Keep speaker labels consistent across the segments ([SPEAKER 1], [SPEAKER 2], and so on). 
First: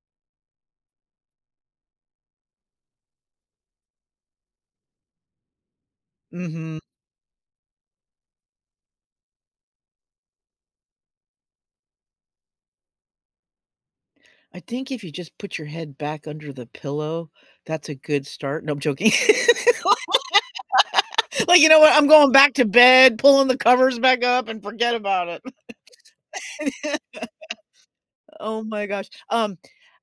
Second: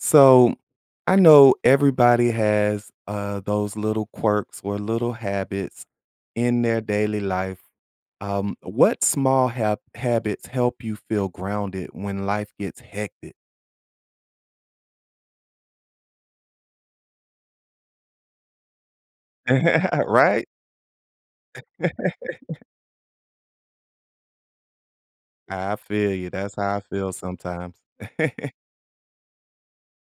[SPEAKER 1] So, I know everybody has, uh, those little quirks or little habits in
[SPEAKER 2] Mhm.
[SPEAKER 1] their daily life. Um, what small hab habits help you feel grounded when life gets hectic?
[SPEAKER 2] I think if you just put your head back under the pillow, that's a good start, no, I'm joking. L
[SPEAKER 1] Right?
[SPEAKER 2] like, "You know what I'm going back to bed, pulling the covers back up, and forget about it!"
[SPEAKER 1] I feel you, that's how I feel sometimes.
[SPEAKER 2] Oh my gosh, um,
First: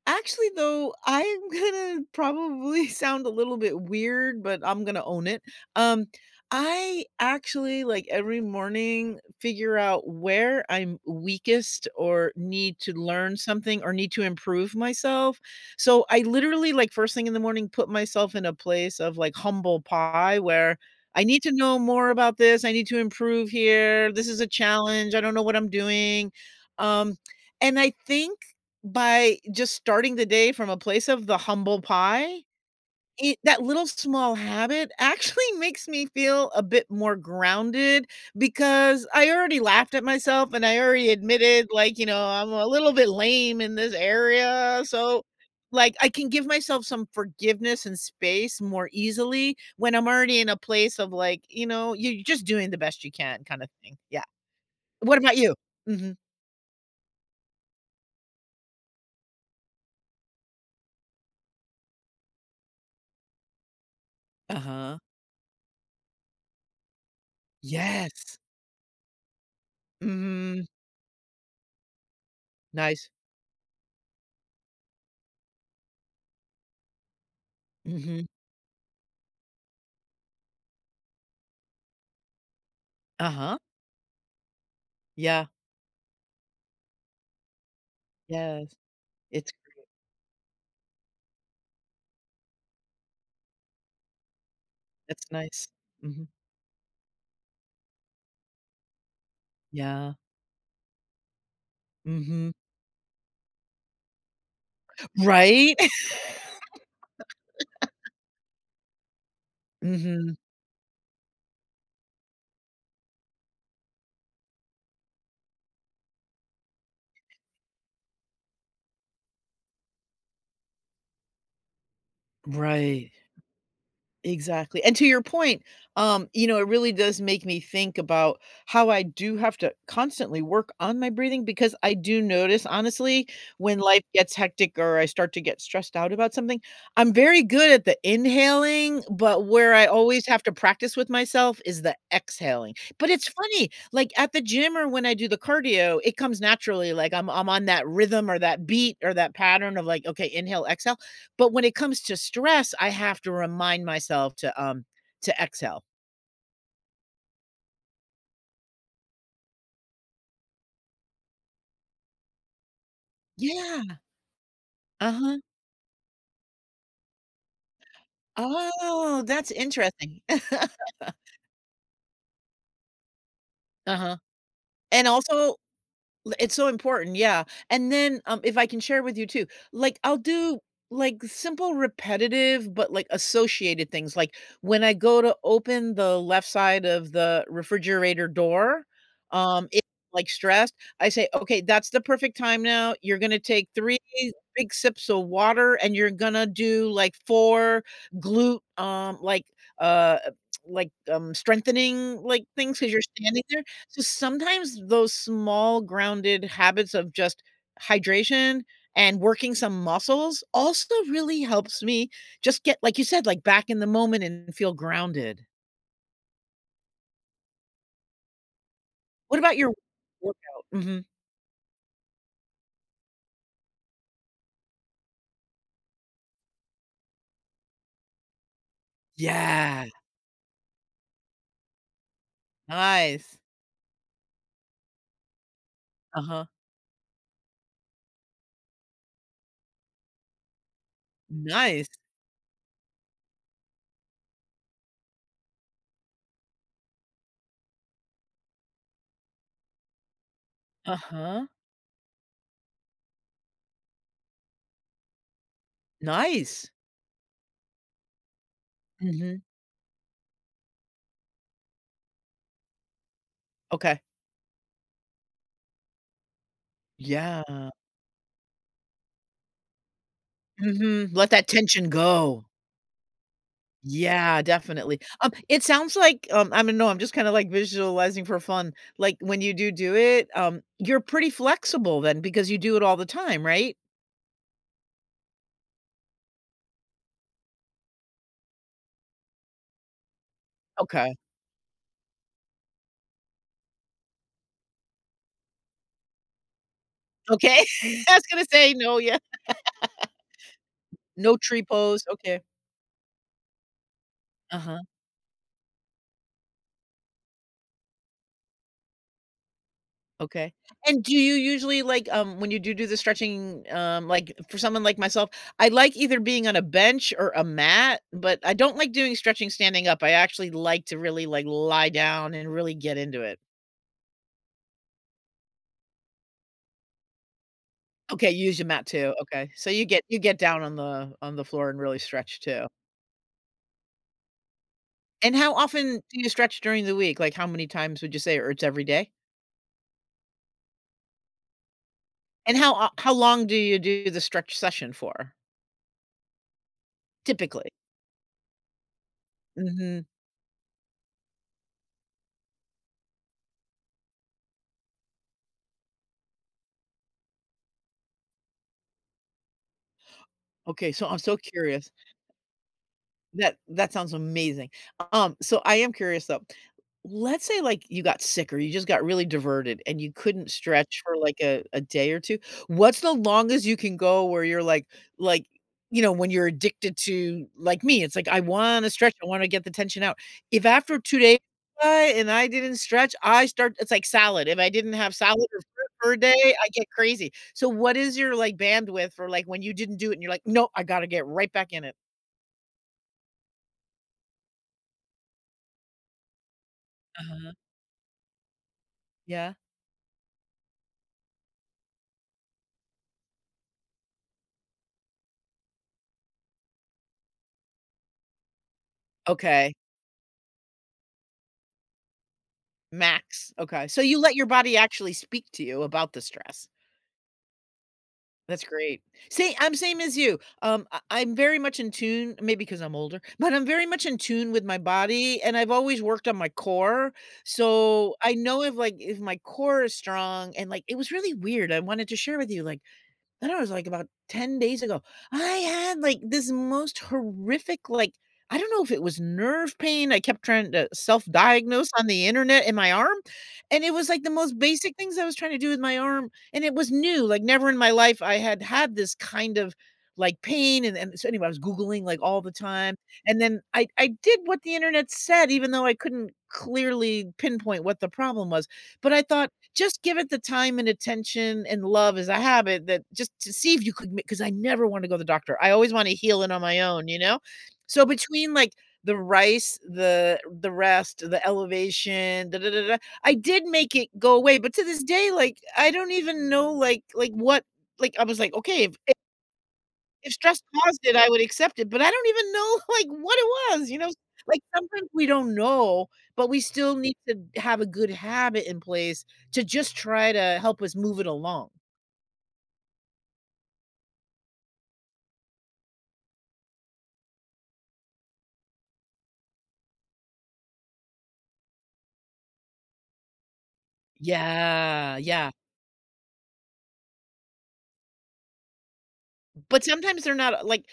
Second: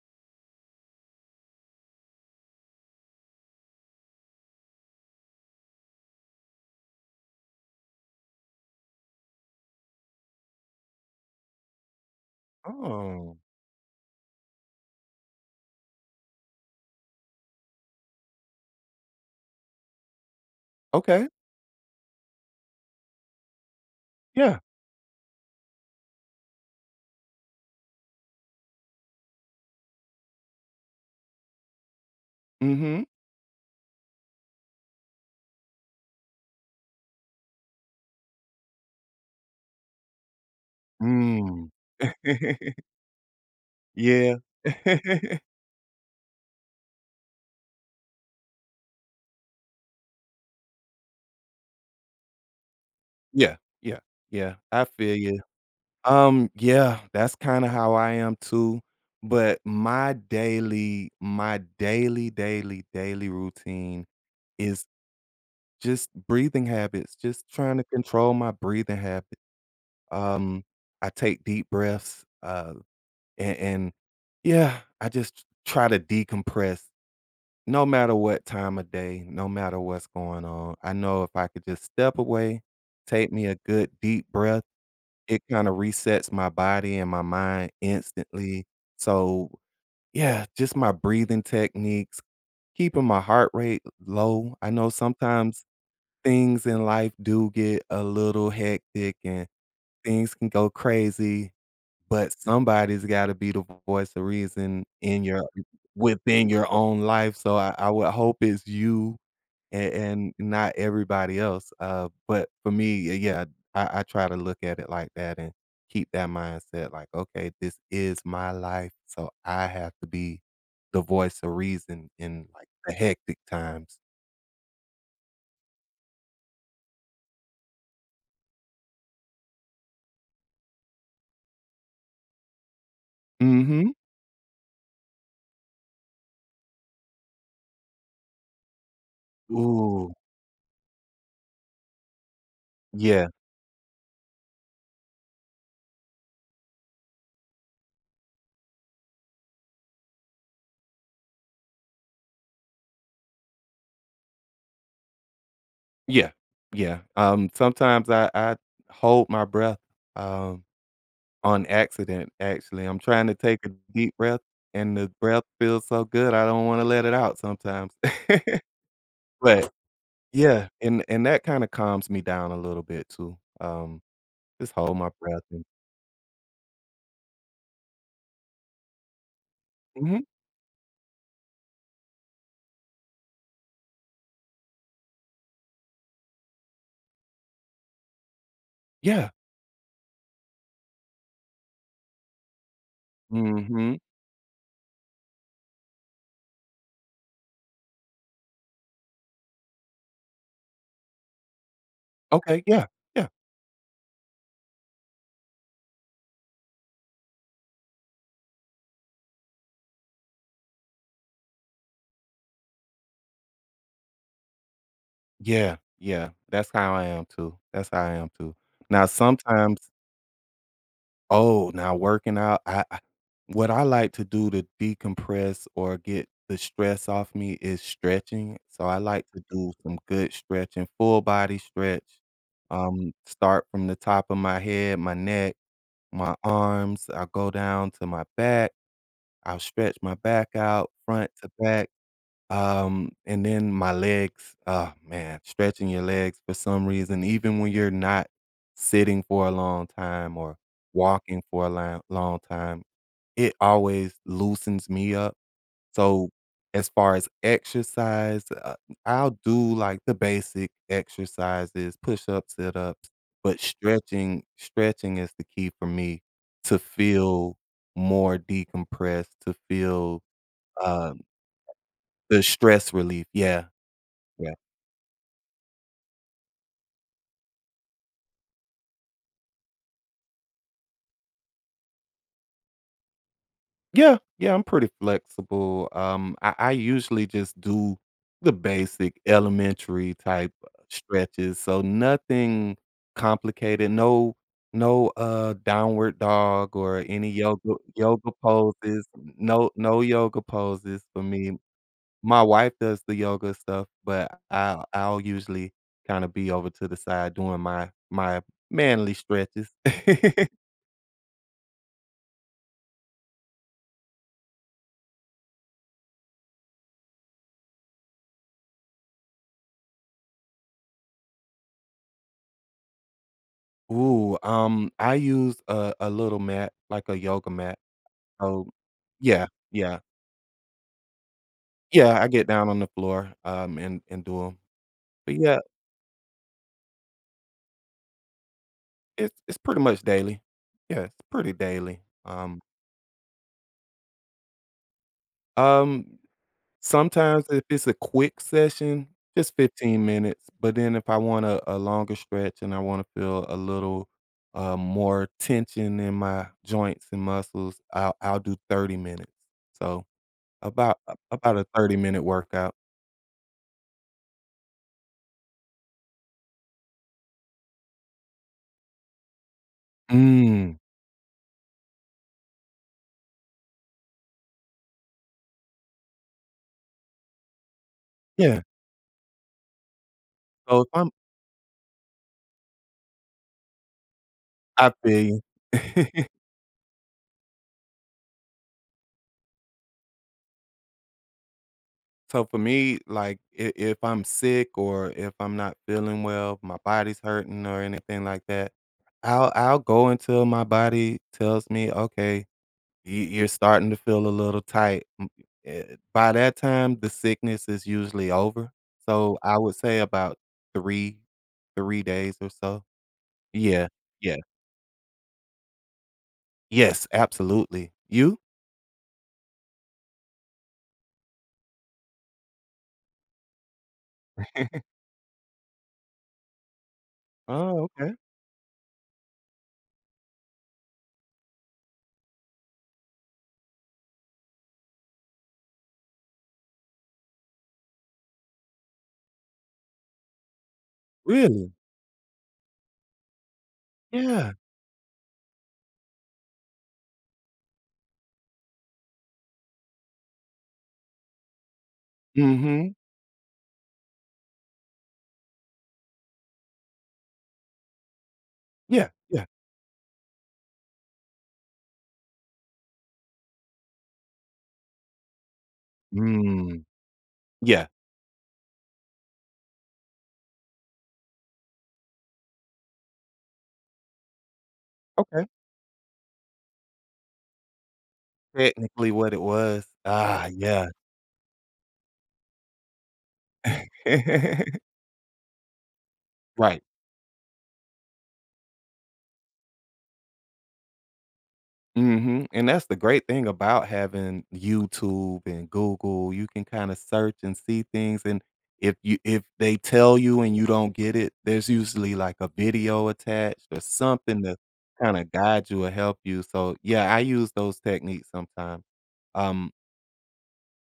[SPEAKER 2] actually though, I'm gonna probably sound a little bit weird, but I'm gonna own it. Um, I actually, like, every morning, figure out where I'm weakest or need to learn
[SPEAKER 1] Oh.
[SPEAKER 2] something or need to improve myself. So, I literally, like, first thing in the morning, myself in a place of like humble pie where "I
[SPEAKER 1] Okay.
[SPEAKER 2] need to know more about this, I need to improve here, this is a
[SPEAKER 1] Yeah.
[SPEAKER 2] challenge, I don't know what I'm doing," um, and I think by just starting the day from a place of the humble pie,
[SPEAKER 1] Mhm.
[SPEAKER 2] it that little small habit actually makes me feel a bit more grounded, because I already laughed at myself and I already admitted,
[SPEAKER 1] Mm.
[SPEAKER 2] like, you know, "I'm a little bit lame in this
[SPEAKER 1] Yeah.
[SPEAKER 2] area" so, like, I can give myself some forgiveness and space more easily when I'm already in a place of, like, you know, you're just doing the best you can
[SPEAKER 1] Yeah,
[SPEAKER 2] kinda thing,
[SPEAKER 1] yeah,
[SPEAKER 2] yeah.
[SPEAKER 1] yeah, I feel
[SPEAKER 2] What about
[SPEAKER 1] you.
[SPEAKER 2] you? Mhm.
[SPEAKER 1] Um, yeah, that's kinda how I am too. But my daily my daily, daily, daily routine is,
[SPEAKER 2] Uh-huh.
[SPEAKER 1] just breathing habits, just trying to control
[SPEAKER 2] Yes!
[SPEAKER 1] my breathing habit.
[SPEAKER 2] Mhm.
[SPEAKER 1] Um, I take deep breaths, uh,
[SPEAKER 2] Nice.
[SPEAKER 1] and and, yeah, I just t try to decompress no matter
[SPEAKER 2] Mhm.
[SPEAKER 1] what time of day, no matter what's going on- I know if I could just step away, take me a
[SPEAKER 2] Uh-huh.
[SPEAKER 1] good deep breath, it
[SPEAKER 2] Yeah.
[SPEAKER 1] kinda resets my body and my mind instantly.
[SPEAKER 2] Yes.
[SPEAKER 1] So,
[SPEAKER 2] It's great.
[SPEAKER 1] yeah, just my breathing techniques, keeping my heart rate l low. I know
[SPEAKER 2] That's
[SPEAKER 1] sometimes
[SPEAKER 2] nice, mhm.
[SPEAKER 1] things in life do get a little hectic and
[SPEAKER 2] Yeah.
[SPEAKER 1] things can go crazy, but
[SPEAKER 2] Mhm.
[SPEAKER 1] somebody's gotta be the voice of reason in your
[SPEAKER 2] Right?!
[SPEAKER 1] within your own life. So I I would hope it's you and and
[SPEAKER 2] Mhm.
[SPEAKER 1] not everybody else, uh, but, for me, y yeah, I I try to look at it like that and keep that mindset like, "Okay, this is my life so I have to be the voice of reason in, like, the
[SPEAKER 2] Right.
[SPEAKER 1] hectic times."
[SPEAKER 2] Exactly, and to your point, um, you know, it really does make me think about how I do have to constantly work on my breathing because I do notice, honestly, when
[SPEAKER 1] Mhm.
[SPEAKER 2] life gets hectic or I start to get stressed out about something, I'm very good at the inhaling, but where I
[SPEAKER 1] Ooh.
[SPEAKER 2] always have to practice with myself is the exhaling; but it's
[SPEAKER 1] Yeah.
[SPEAKER 2] funny, like, at the gym or when I do the cardio, it comes naturally, like, I'm I'm on that rhythm or that beat or that pattern of, like, "Okay, inhale, exhale." But when it comes to stress, I have to remind myself to, um, to exhale.
[SPEAKER 1] Yeah. Yeah, um, sometimes I I hold my breath, um, on accident, actually, I'm trying to take a
[SPEAKER 2] Yeah.
[SPEAKER 1] deep breath, and the
[SPEAKER 2] Uh-huh.
[SPEAKER 1] breath feels so good, I don't wanna let it out sometimes.
[SPEAKER 2] Oh, that's
[SPEAKER 1] But
[SPEAKER 2] interesting.
[SPEAKER 1] yeah, and and that kinda calms me down a little bit too. Um,
[SPEAKER 2] Uh-huh.
[SPEAKER 1] just hold
[SPEAKER 2] And
[SPEAKER 1] my
[SPEAKER 2] also,
[SPEAKER 1] breath in.
[SPEAKER 2] l it's so important, yeah. And then, um, if I can share with you too, like, I'll
[SPEAKER 1] Mhm.
[SPEAKER 2] do, like, simple repetitive, but, like, associated things, like, when I go to open the left side of the refrigerator door,
[SPEAKER 1] Yeah.
[SPEAKER 2] um, if like, stressed, I say, "Okay, that's the perfect time now. You're gonna take 3
[SPEAKER 1] Mhm.
[SPEAKER 2] big sips of water, and you're gonna do, like, 4 glute, um, like, uh, like, um, strengthening, like,
[SPEAKER 1] Okay,
[SPEAKER 2] things,
[SPEAKER 1] yeah,
[SPEAKER 2] 'cause you're
[SPEAKER 1] yeah.
[SPEAKER 2] standing there." So, sometimes those small grounded habits of just hydration and working some muscles also really helps me just get, like you said, like, back in the moment and feel grounded.
[SPEAKER 1] Yeah. Yeah. That's how I am too, that's how I am too. Now
[SPEAKER 2] What about your
[SPEAKER 1] sometimes
[SPEAKER 2] workout? Mhm.
[SPEAKER 1] Oh, now working out, I what I like to do to decompress or get the stress off me is stretching. So, I like to do
[SPEAKER 2] Yeah.
[SPEAKER 1] some good stretching, full-body stretch. Um,
[SPEAKER 2] Nice.
[SPEAKER 1] start from the top of my head, my neck, my
[SPEAKER 2] Uh-huh.
[SPEAKER 1] arms, I go down to my back. I'll stretch my back out front to back.
[SPEAKER 2] Nice.
[SPEAKER 1] Um, and then my legs, ah man, stretching your legs for some reason, even when you're not sitting for a long time or walking
[SPEAKER 2] Uh-huh.
[SPEAKER 1] for a lang long time, it always loosens me up. So,
[SPEAKER 2] Nice.
[SPEAKER 1] as far as exercise, uh, I'll
[SPEAKER 2] Mhm.
[SPEAKER 1] do, like, the basic exercises- push-ups, sit-ups, but
[SPEAKER 2] Okay.
[SPEAKER 1] stretching stretching is the key for me to feel
[SPEAKER 2] Yeah.
[SPEAKER 1] more decompressed, to feel,
[SPEAKER 2] Mhm,
[SPEAKER 1] um
[SPEAKER 2] let that tension
[SPEAKER 1] the
[SPEAKER 2] go.
[SPEAKER 1] stress relief, yeah.
[SPEAKER 2] Yeah,
[SPEAKER 1] Yeah.
[SPEAKER 2] definitely, um, it sounds like, um, I don't know I'm just kinda, like, visualizing for fun. Like, when you do do it, um you're pretty flexible then because you do it all the time, right?
[SPEAKER 1] Yeah. Yeah, I'm pretty flexible. Um, I I usually just do the basic elementary type
[SPEAKER 2] Okay.
[SPEAKER 1] stretches, so nothing complicated. No no, uh, downward dog or any
[SPEAKER 2] Okay,
[SPEAKER 1] yoga
[SPEAKER 2] I was
[SPEAKER 1] yoga
[SPEAKER 2] gonna say no
[SPEAKER 1] poses.
[SPEAKER 2] yeah.
[SPEAKER 1] No no yoga poses for
[SPEAKER 2] No
[SPEAKER 1] me.
[SPEAKER 2] tree pose, okay.
[SPEAKER 1] My wife does the yoga stuff, but
[SPEAKER 2] Uh-huh.
[SPEAKER 1] I'll I'll usually kinda be over to the side doing my my manly stretches.
[SPEAKER 2] Okay. And do you usually like, um, when you do do the stretching, um like, for someone like myself, I like either being on a bench or a mat, but I don't like doing stretching standing up, I actually like to really, like, lie down and really get into it.
[SPEAKER 1] Ooh, um, I use a a little mat, like a yoga mat.
[SPEAKER 2] Okay, you use your
[SPEAKER 1] So
[SPEAKER 2] mat too,
[SPEAKER 1] Yeah,
[SPEAKER 2] okay. So you
[SPEAKER 1] yeah.
[SPEAKER 2] get you get down on the on the floor and really
[SPEAKER 1] Yeah, I
[SPEAKER 2] stretch
[SPEAKER 1] get
[SPEAKER 2] too.
[SPEAKER 1] down on the floor, um, and and do 'em.
[SPEAKER 2] And
[SPEAKER 1] But
[SPEAKER 2] how
[SPEAKER 1] yeah
[SPEAKER 2] often do you stretch during the week? Like, how many times would you say, or it's every day?
[SPEAKER 1] It's it's pretty much daily. Yeah, it's pretty daily,
[SPEAKER 2] And
[SPEAKER 1] um
[SPEAKER 2] how o how long do you do the stretch session for?
[SPEAKER 1] Um, sometimes if
[SPEAKER 2] Typically.
[SPEAKER 1] it's a quick session, just
[SPEAKER 2] Mhm.
[SPEAKER 1] 15 minutes, but then if I wanna a longer stretch and I wanna feel a little, uh, more tension in my joints and muscles, I'll I'll do 30 minutes. So,
[SPEAKER 2] Okay,
[SPEAKER 1] about
[SPEAKER 2] so
[SPEAKER 1] a
[SPEAKER 2] I'm so
[SPEAKER 1] about a
[SPEAKER 2] curious
[SPEAKER 1] 30 minute workout.
[SPEAKER 2] That that sounds amazing. Um, so I am curious though, let's say, like, you got sick or you just got really diverted and you couldn't
[SPEAKER 1] Mm.
[SPEAKER 2] stretch for, like, a a day or 2. What's the longest you can go where you're like like, you know, when you're addicted to like me, it's like, I
[SPEAKER 1] Yeah.
[SPEAKER 2] wanna stretch, I wanna get the tension out. If
[SPEAKER 1] Oh, if
[SPEAKER 2] after
[SPEAKER 1] I'm
[SPEAKER 2] 2 days go by, and I didn't stretch, I start it's like salad, if I
[SPEAKER 1] I
[SPEAKER 2] didn't have
[SPEAKER 1] feel you.
[SPEAKER 2] salad or fruit for a day, I get crazy. So what is your, like, bandwidth for, like, when you didn't do it and you're like, "No, I gotta get right back in it."
[SPEAKER 1] So for me, like, i if I'm sick or if I'm not feeling well, my body's
[SPEAKER 2] Uh-huh.
[SPEAKER 1] hurting anything like that, I'll
[SPEAKER 2] Yeah.
[SPEAKER 1] I'll go until my body tells me, "Okay, y you're starting to feel a little tight," m eh by that time, the sickness is usually over, so I
[SPEAKER 2] Okay.
[SPEAKER 1] would say about 3, 3 days or so.
[SPEAKER 2] Max, okay.
[SPEAKER 1] Yeah,
[SPEAKER 2] So you let
[SPEAKER 1] yeah.
[SPEAKER 2] your body actually speak to you about the stress.
[SPEAKER 1] Yes, absolutely. You?
[SPEAKER 2] That's great. See, I'm same as you. Um, I I'm very much in tune- maybe 'cause I'm older- but I'm very much in tune with my body, and I've always worked on my core,
[SPEAKER 1] Oh, okay.
[SPEAKER 2] so I know if, like if my core is strong and, like it was really weird, I wanted to share with you, like I don't know, it was, like, about 10 days ago, I had, like, this most horrific, like I don't know if it was nerve pain- I kept trying to
[SPEAKER 1] Really?
[SPEAKER 2] self-diagnose on the internet- in my arm, and it was, like, the
[SPEAKER 1] Yeah.
[SPEAKER 2] most basic things I was trying to do with my arm, and it was new, like, never in my life I had had this, kind of, like, pain and and so anyway, I was Googling, like, all the
[SPEAKER 1] Mhm.
[SPEAKER 2] time, and then I I did what the internet said, even though I couldn't clearly pinpoint what the problem was,
[SPEAKER 1] Yeah,
[SPEAKER 2] but I
[SPEAKER 1] yeah.
[SPEAKER 2] thought, "Just give it the time and attention and love as a habit that just to see if you could make" 'Cause I never wanna go to the doctor. I always wanna heal it on my
[SPEAKER 1] Mm.
[SPEAKER 2] own, you know?
[SPEAKER 1] Yeah.
[SPEAKER 2] So between like the RICE, the the rest, the elevation I did make it go away, but to this day,
[SPEAKER 1] Okay.
[SPEAKER 2] like, I don't even know, like like what like I was like, "Okay, if"
[SPEAKER 1] Technically what it was.
[SPEAKER 2] "if
[SPEAKER 1] Ah,
[SPEAKER 2] stress
[SPEAKER 1] yeah.
[SPEAKER 2] caused it, I would accept it," but I don't even know, like, what it was, you know? Like, sometimes we don't know, but we
[SPEAKER 1] Right.
[SPEAKER 2] still need to have a good habit in place to just try to help us move it along.
[SPEAKER 1] Mhm, and that's the great thing about having YouTube and Google, you can kinda search and see things, and if you if they tell you and you don't get it, there's usually, like, a video attached or something to
[SPEAKER 2] Yeah,
[SPEAKER 1] kinda
[SPEAKER 2] yeah.
[SPEAKER 1] guide you or help you, so, yeah, I use those techniques sometimes. Um
[SPEAKER 2] But sometimes they're not, uh, like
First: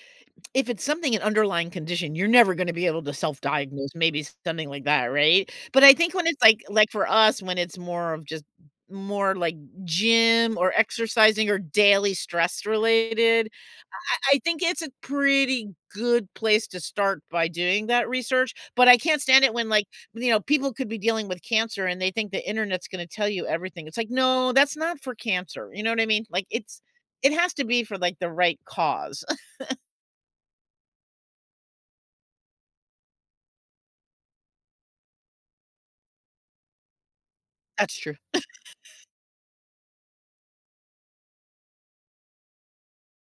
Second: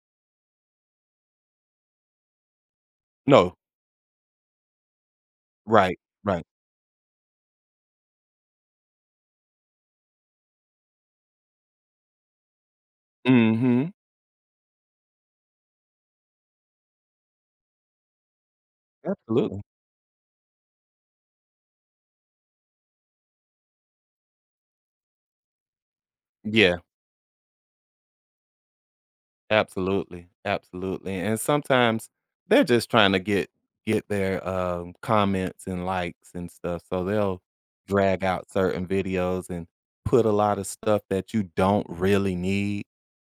[SPEAKER 2] if it's something an underlying condition, you're never gonna be able to
[SPEAKER 1] No.
[SPEAKER 2] self-diagnose, maybe something like that, right? But I
[SPEAKER 1] Right,
[SPEAKER 2] think when it's
[SPEAKER 1] right.
[SPEAKER 2] like like for us, when it's more of just more like gym or exercising or daily stress related,
[SPEAKER 1] Mhm.
[SPEAKER 2] I I I think it's a pretty good place to start by doing that research, but I can't stand it
[SPEAKER 1] Absolutely.
[SPEAKER 2] when, like, you know, people could be dealing with cancer and they think the internet's gonna tell you everything, it's like, "No, that's not for cancer," you know what I mean? Like,
[SPEAKER 1] Yeah.
[SPEAKER 2] it's it has to be for, like, the right cause.
[SPEAKER 1] Absolutely. Absolutely, and sometimes they're just trying to get get their, uh, comments and likes and stuff, so they'll
[SPEAKER 2] That's true.
[SPEAKER 1] drag out certain videos and put a lot of stuff that you don't really need,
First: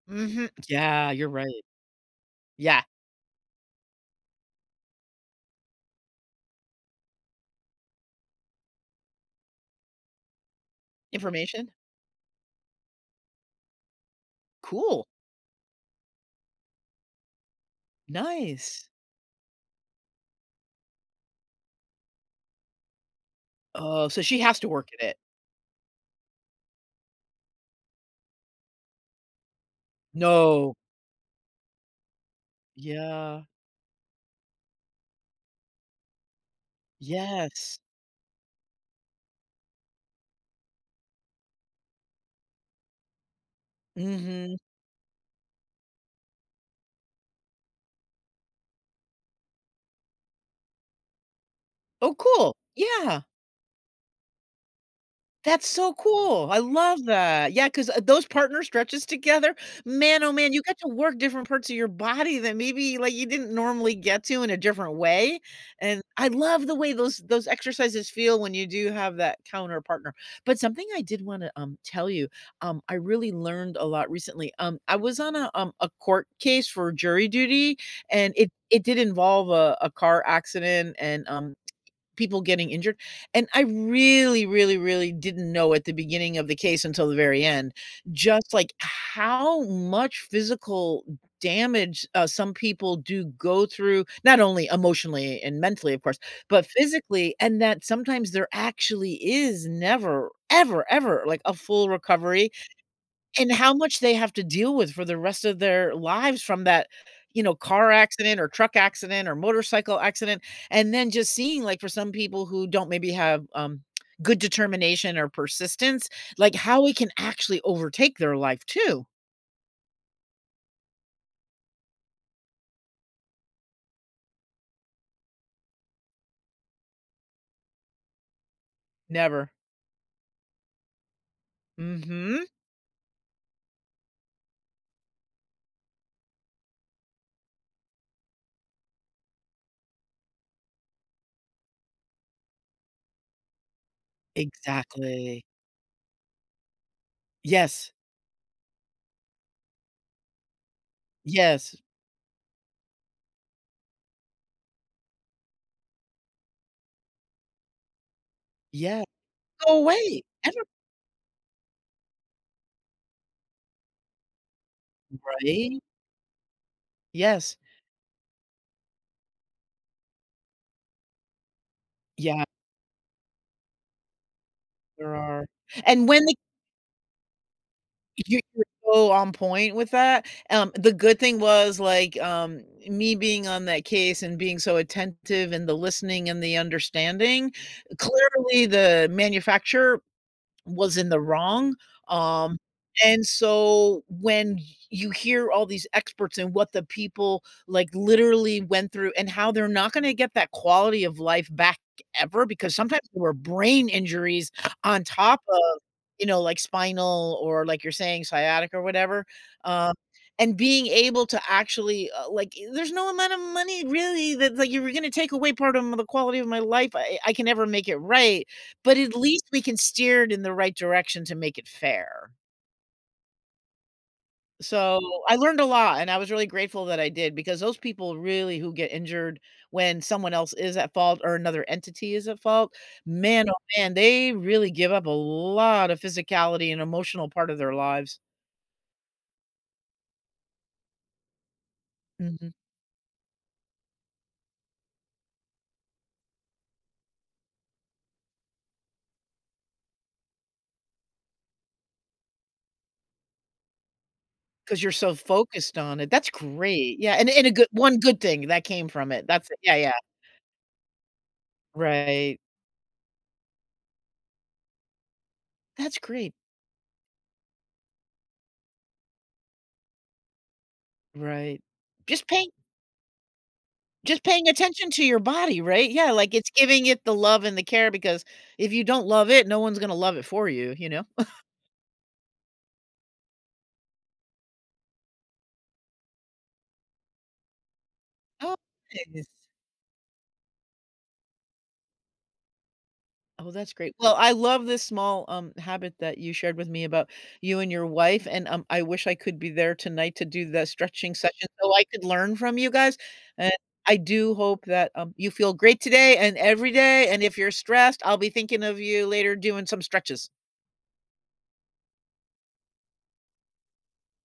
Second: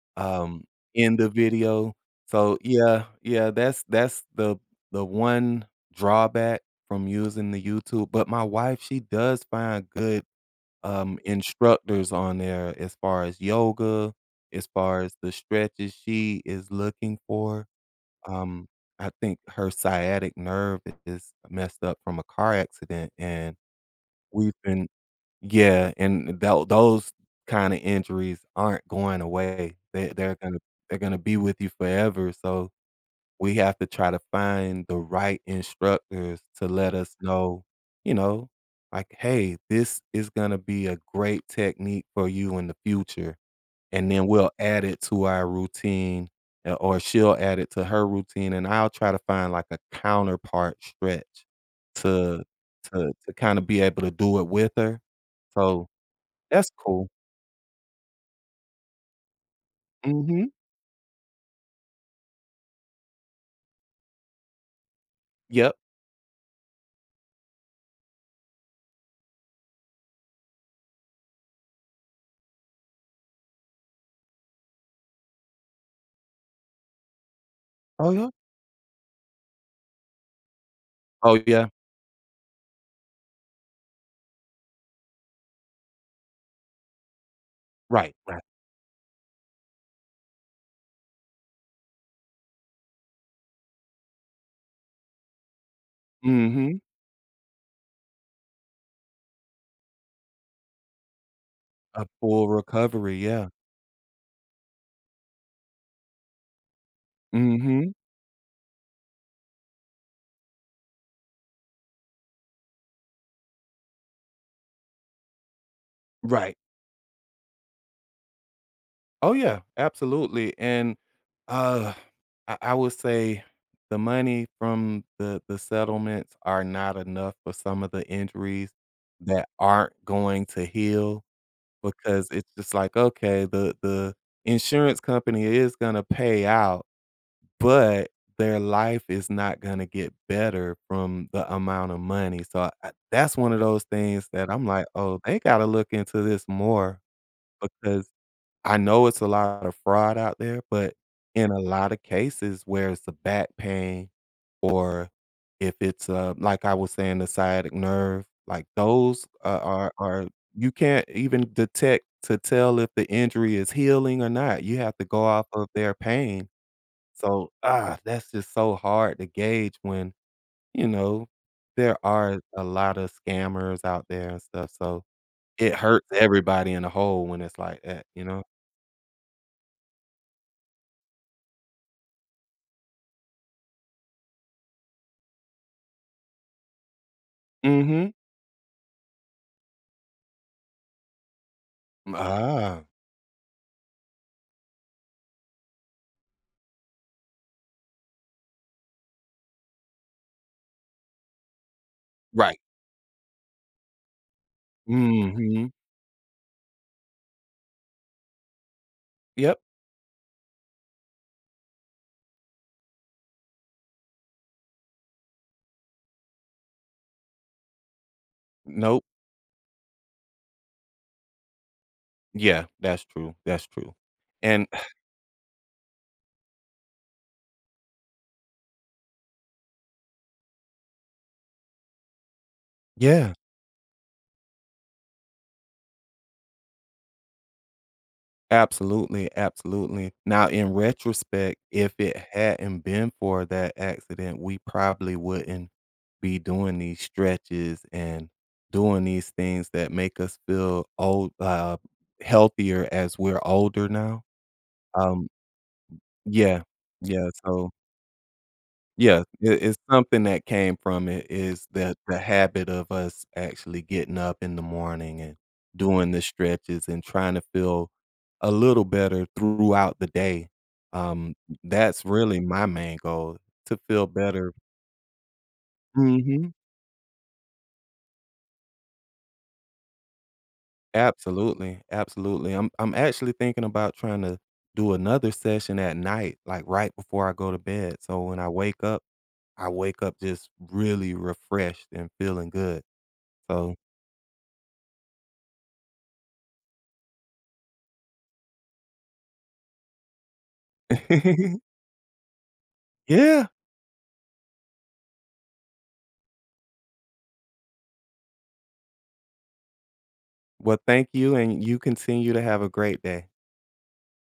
[SPEAKER 2] Mhm,
[SPEAKER 1] um,
[SPEAKER 2] yeah,
[SPEAKER 1] in the
[SPEAKER 2] you're right.
[SPEAKER 1] video. So,
[SPEAKER 2] Yeah.
[SPEAKER 1] yeah, yeah, that's that's the the one drawback from using the YouTube, but my wife, she does find good, um,
[SPEAKER 2] Information?
[SPEAKER 1] instructors on there as far as yoga, as far
[SPEAKER 2] Cool.
[SPEAKER 1] as the stretches she is looking for, um,
[SPEAKER 2] Nice.
[SPEAKER 1] I think her sciatic nerve is messed up from a car accident, and
[SPEAKER 2] Oh, so she
[SPEAKER 1] we've
[SPEAKER 2] has to
[SPEAKER 1] been
[SPEAKER 2] work at it.
[SPEAKER 1] Yeah, and tha th those kind of injuries aren't going away, they they're gonna
[SPEAKER 2] No.
[SPEAKER 1] they're gonna be with you forever, so
[SPEAKER 2] Yeah.
[SPEAKER 1] we have to try to find the right instructors to let us know,
[SPEAKER 2] Yes.
[SPEAKER 1] you know, like, "Hey, this is gonna be a great technique for you in the future," and then we'll
[SPEAKER 2] Mhm.
[SPEAKER 1] add it to our routine, eh, or she'll add it to her routine, and I'll try to find like a counterpart stretch
[SPEAKER 2] Oh,
[SPEAKER 1] to
[SPEAKER 2] cool,
[SPEAKER 1] to
[SPEAKER 2] yeah.
[SPEAKER 1] to kinda be able to do it with her,
[SPEAKER 2] That's
[SPEAKER 1] so,
[SPEAKER 2] so cool, I
[SPEAKER 1] that's
[SPEAKER 2] love
[SPEAKER 1] cool.
[SPEAKER 2] that. Yeah, 'cause, eh, those partner stretches together, man, oh,
[SPEAKER 1] Mhm.
[SPEAKER 2] man, you get to work different parts of your body than maybe, like, you didn't normally get to in a different way,
[SPEAKER 1] Yep.
[SPEAKER 2] and I love the way those those exercises feel when you do have that counter partner. But something I did wanna, um, tell you, um, I really learned a lot recently, um, I was on a, um a court case for jury duty,
[SPEAKER 1] Oh, yeah?
[SPEAKER 2] and it it did involve a a car accident and,
[SPEAKER 1] Oh,
[SPEAKER 2] um,
[SPEAKER 1] yeah.
[SPEAKER 2] people getting injured, and I really, really, really didn't know at the beginning of the case until the very end,
[SPEAKER 1] Right, right.
[SPEAKER 2] just, like, how much physical damage, uh, some people do go through- not only emotionally and mentally, of course- but
[SPEAKER 1] Mhm.
[SPEAKER 2] physically, and that sometimes there actually is never, ever, ever like a full
[SPEAKER 1] A
[SPEAKER 2] recovery
[SPEAKER 1] full recovery, yeah.
[SPEAKER 2] and how much they have to deal with for the rest of their lives from that, you know, car
[SPEAKER 1] Mhm.
[SPEAKER 2] accident or truck accident or motorcycle accident, and then just seeing, like, for some people who don't maybe have, um, good determination or persistence, like
[SPEAKER 1] Right.
[SPEAKER 2] how it can actually overtake their life too.
[SPEAKER 1] Oh, yeah. Absolutely, and, ugh, I I will say the money from the the settlements are not enough for some of the injuries that
[SPEAKER 2] Never.
[SPEAKER 1] aren't going to heal because
[SPEAKER 2] Mhm.
[SPEAKER 1] it's just like, "Okay, the the insurance company is gonna pay out, but their life is not gonna get better from the amount of money," so, eh, that's one of those things that I'm like, "Oh, they
[SPEAKER 2] Exactly.
[SPEAKER 1] gotta look into this more,"
[SPEAKER 2] Yes.
[SPEAKER 1] because I know it's a lot of fraud out there, but in a
[SPEAKER 2] Yes.
[SPEAKER 1] lot of cases where it's the back pain or if it's, uh, like I was saying, the sciatic nerve, like
[SPEAKER 2] Yeah
[SPEAKER 1] those a
[SPEAKER 2] go
[SPEAKER 1] are
[SPEAKER 2] away,
[SPEAKER 1] are
[SPEAKER 2] ever
[SPEAKER 1] you can't even detect to tell if the injury is healing or not, you have to go off of
[SPEAKER 2] Right?
[SPEAKER 1] their pain. So,
[SPEAKER 2] Yes.
[SPEAKER 1] that's just so hard to gauge when, you know, there are
[SPEAKER 2] Yeah.
[SPEAKER 1] a lot of scammers out there and stuff, so
[SPEAKER 2] There are,
[SPEAKER 1] it hurts
[SPEAKER 2] and when they
[SPEAKER 1] everybody in a whole when it's like that, you
[SPEAKER 2] You
[SPEAKER 1] know?
[SPEAKER 2] are so on point with that, um, the good thing was, like, um, me being on that case and being so attentive in the listening and the understanding,
[SPEAKER 1] Mhm.
[SPEAKER 2] clearly the manufacturer was in the wrong,
[SPEAKER 1] M
[SPEAKER 2] um,
[SPEAKER 1] ah.
[SPEAKER 2] and so when you hear all these experts and what the people, like, literally went through and how they're not gonna get that quality of life back ever
[SPEAKER 1] Right.
[SPEAKER 2] because sometimes there were brain injuries on top
[SPEAKER 1] Mhm.
[SPEAKER 2] of, you know, like spinal, or like you're saying, sciatica or whatever,
[SPEAKER 1] Yep.
[SPEAKER 2] um, and being able to actually, eh, like i there's no amount of money really that like, if you were gonna take away part of m the quality of my life, I I can never make it right, but
[SPEAKER 1] Nope.
[SPEAKER 2] at least we can steer it in the right direction to make it fair.
[SPEAKER 1] Yeah. That's true, that's true, and
[SPEAKER 2] So, I learned a lot and I was really grateful that I did because those people really who get injured when someone else is at fault or another entity is at fault,
[SPEAKER 1] Yeah.
[SPEAKER 2] man, oh, man, they really give up a lot of physicality and emotional part of their lives.
[SPEAKER 1] Absolutely, absolutely. Now in retrospect, if it
[SPEAKER 2] Mhm.
[SPEAKER 1] hadn't been for that accident, we probably wouldn't be doing these stretches and doing these things that make us feel old uh, healthier as we're older now,
[SPEAKER 2] 'Cause you're so
[SPEAKER 1] um
[SPEAKER 2] focused on it, that's
[SPEAKER 1] Yeah,
[SPEAKER 2] great. Yeah, an
[SPEAKER 1] yeah,
[SPEAKER 2] and a good
[SPEAKER 1] so
[SPEAKER 2] one good thing that came from
[SPEAKER 1] Yeah,
[SPEAKER 2] it,
[SPEAKER 1] i
[SPEAKER 2] that's it yeah,
[SPEAKER 1] it's
[SPEAKER 2] yeah.
[SPEAKER 1] something that came from it is that the
[SPEAKER 2] Right.
[SPEAKER 1] habit of us actually getting up in the morning and
[SPEAKER 2] That's
[SPEAKER 1] doing the
[SPEAKER 2] great.
[SPEAKER 1] stretches and trying to feel a little better throughout the day, um,
[SPEAKER 2] Right,
[SPEAKER 1] that's
[SPEAKER 2] just
[SPEAKER 1] really
[SPEAKER 2] pay
[SPEAKER 1] my main goal, to feel
[SPEAKER 2] just paying
[SPEAKER 1] better.
[SPEAKER 2] attention to your body, right, yeah, like, it's
[SPEAKER 1] Mhm.
[SPEAKER 2] giving it the love and the care because if you don't love it, no one's gonna love it for you, you know?
[SPEAKER 1] Absolutely, absolutely. I'm I'm actually thinking about trying to do another session at night, like, right before I go to bed so when I
[SPEAKER 2] Oh
[SPEAKER 1] wake up,
[SPEAKER 2] [unintelligible]
[SPEAKER 1] I wake up just really refreshed and feeling good,
[SPEAKER 2] Oh, that's
[SPEAKER 1] so
[SPEAKER 2] great. Well, I love this small, um, habit that you shared with me about you and your wife, and, um, I wish I could be there tonight to do the stretching session so I could learn from you guys,
[SPEAKER 1] Yeah.
[SPEAKER 2] and I do hope that, um, you feel great today and every day, and if you're stressed, I'll be thinking of you later doing some stretches.
[SPEAKER 1] Well, thank you, and you continue to have a great day.